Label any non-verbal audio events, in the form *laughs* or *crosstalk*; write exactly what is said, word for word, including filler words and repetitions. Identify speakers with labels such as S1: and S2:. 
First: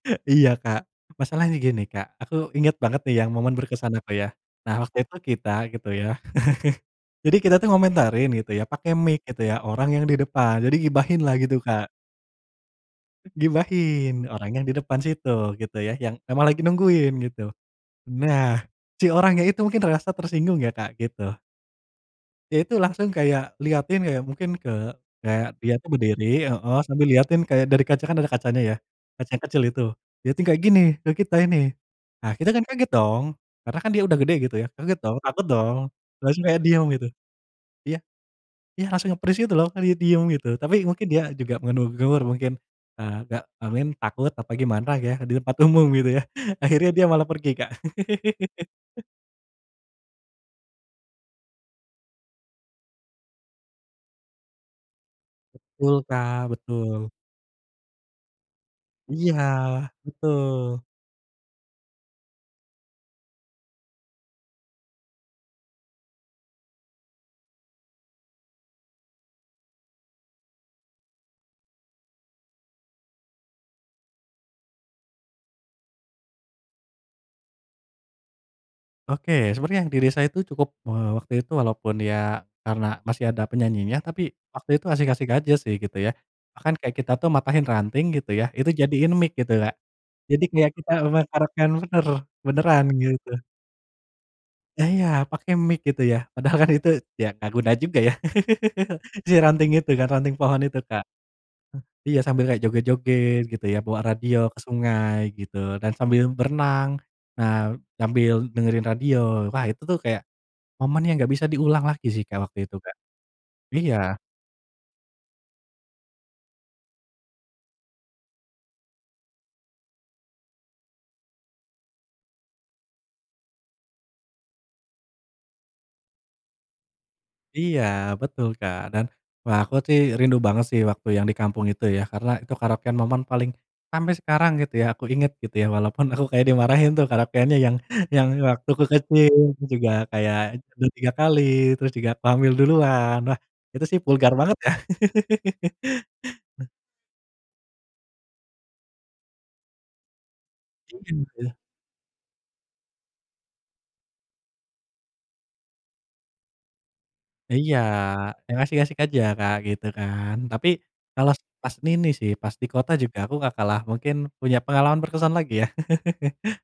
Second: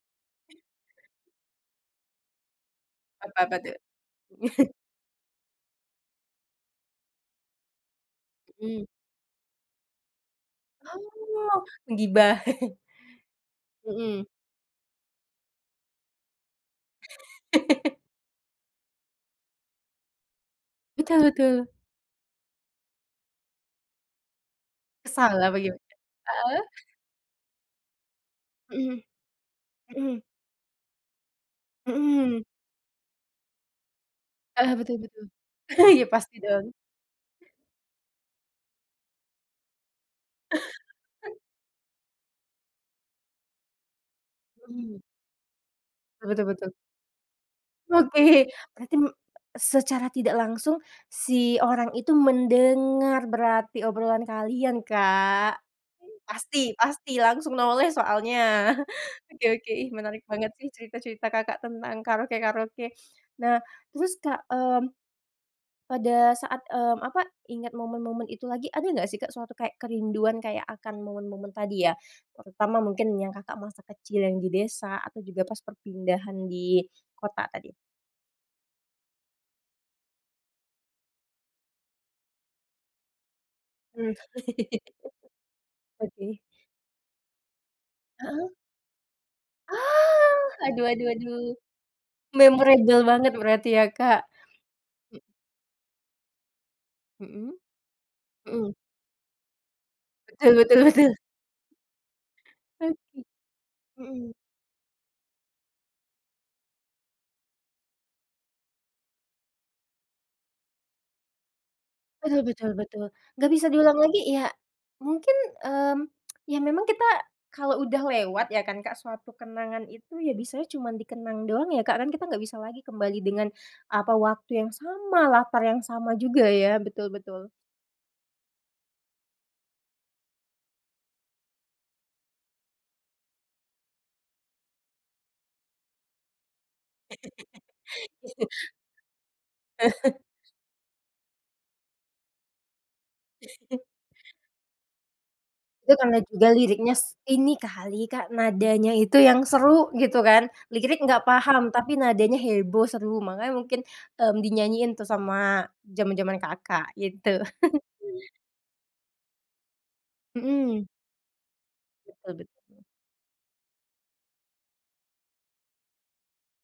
S1: Iya Kak, masalahnya gini Kak, aku inget banget nih yang
S2: Apa apa
S1: momen
S2: tuh?
S1: berkesan apa ya.
S2: *chuckles*
S1: Nah waktu itu kita gitu ya. *chuckles* Jadi kita tuh ngomentarin gitu ya
S2: Mhm.
S1: pakai mic gitu ya orang yang di depan. Jadi ghibahin lah gitu
S2: Oh
S1: Kak.
S2: gibah. *chuckles*
S1: Ghibahin
S2: Mhm.
S1: orang yang di depan situ, gitu ya yang emang lagi nungguin gitu.
S2: *laughs*
S1: Nah si orangnya itu mungkin merasa tersinggung ya Kak,
S2: Betul
S1: gitu.
S2: betul.
S1: Ya itu langsung kayak lihatin kayak mungkin ke
S2: Kesal
S1: kayak
S2: apa
S1: dia tuh
S2: gimana?
S1: berdiri,
S2: Heeh.
S1: heeh, sambil lihatin kayak dari kaca, kan ada kacanya ya,
S2: Mhm,
S1: kaca yang kecil itu.
S2: mhm.
S1: Dia itu kayak gini, ke kita ini. Nah
S2: Mhm.
S1: kita kan kayak gitu dong. Karena kan dia udah gede gitu ya.
S2: Heeh, betul
S1: Kaget dong,
S2: betul,
S1: takut dong.
S2: *laughs* ya pasti
S1: Terus kayak
S2: dong.
S1: diam gitu. Iya. Iya, langsung nge-freeze gitu loh, diem gitu. Tapi mungkin dia
S2: *laughs*
S1: juga menegur mungkin, agak amin, takut apa gimana
S2: Mmm.
S1: ya di tempat umum gitu ya.
S2: Betul betul.
S1: *chuckles* Akhirnya dia malah pergi, Kak.
S2: Oke, berarti
S1: *laughs*
S2: me secara tidak langsung, si orang itu mendengar berarti obrolan kalian Kak,
S1: Betul, Kak,
S2: pasti,
S1: betul.
S2: pasti langsung noleh soalnya *chuckles*
S1: Iya,
S2: oke, oke menarik banget sih
S1: betul.
S2: cerita-cerita Kakak, tentang karaoke karaoke, nah terus Kak, mmm, pada saat eee, apa ingat momen-momen itu lagi, ada enggak sih Kak, suatu kayak kerinduan kayak akan momen-momen tadi ya? Terutama mungkin yang Kakak, masa kecil yang di desa atau juga pas perpindahan di kota, tadi?
S1: Oke, sebenarnya yang diri saya itu cukup. Eee, waktu itu walaupun ya karena masih ada penyanyinya,
S2: Hmm.
S1: tapi waktu itu
S2: *laughs*
S1: ngasih kasih gaji sih gitu ya.
S2: Oke.
S1: Bahkan kayak kita tuh matahin ranting gitu ya,
S2: Heeh.
S1: itu jadiin mic gitu, Kak.
S2: Aah,
S1: Jadi kayak
S2: aduh
S1: kita
S2: aduh aduh,
S1: memasarkan bener, beneran
S2: memorable
S1: gitu.
S2: banget berarti ya Kak.
S1: Ya iya,
S2: M
S1: pakai mic gitu ya. Padahal kan itu ya enggak
S2: Mhm.
S1: guna juga ya.
S2: Mhm.
S1: *laughs* Si ranting itu, ranting
S2: Betul
S1: pohon itu
S2: betul
S1: Kak.
S2: betul.
S1: Iya sambil kayak
S2: Oke.
S1: joget-joget gitu ya, bawa
S2: Mhm.
S1: radio ke sungai gitu, dan sambil berenang. Nah sambil dengerin radio. Wah itu tuh kayak momen yang enggak bisa diulang lagi sih
S2: Betul
S1: Kak, waktu
S2: betul
S1: itu Kak.
S2: betul. Enggak bisa diulang
S1: Iya.
S2: lagi ya mungkin, mmm, *tsk* ya memang kita kalau udah lewat ya kan Kak, suatu kenangan itu ya bisanya cuman dikenang doang ya Kak, kan kita enggak bisa lagi kembali dengan apa, waktu yang sama, latar yang sama juga ya, betul betul.
S1: Iya betul, Kak. Dan, wah, aku sih rindu banget sih waktu yang di kampung itu ya, karena itu karaokean momen paling sampai sekarang gitu ya aku inget gitu ya walaupun aku kayak dimarahin tuh karaokeannya yang waktu
S2: *laughs*
S1: kecil juga
S2: *laughs*
S1: kayak tidur tiga kali terus juga Hamil Duluan lah, itu
S2: *chuckles*
S1: sih vulgar banget ya.
S2: Itu karena juga
S1: *laughs*
S2: liriknya ini kali Kak, nadanya itu yang seru gitu kan, lirik enggak paham, tapi nadanya heboh, seru, makanya mungkin, mmm, dinyanyiin tuh sama jaman-jaman Kakak, gitu.
S1: Iya,
S2: *chuckles*
S1: yang asik-asik aja Kak, gitu kan. Tapi,
S2: Mhm.
S1: kalau s pas nini sih,
S2: Betul
S1: pas di
S2: betul.
S1: kota juga aku enggak kalah mungkin punya pengalaman berkesan lagi ya. *laughs*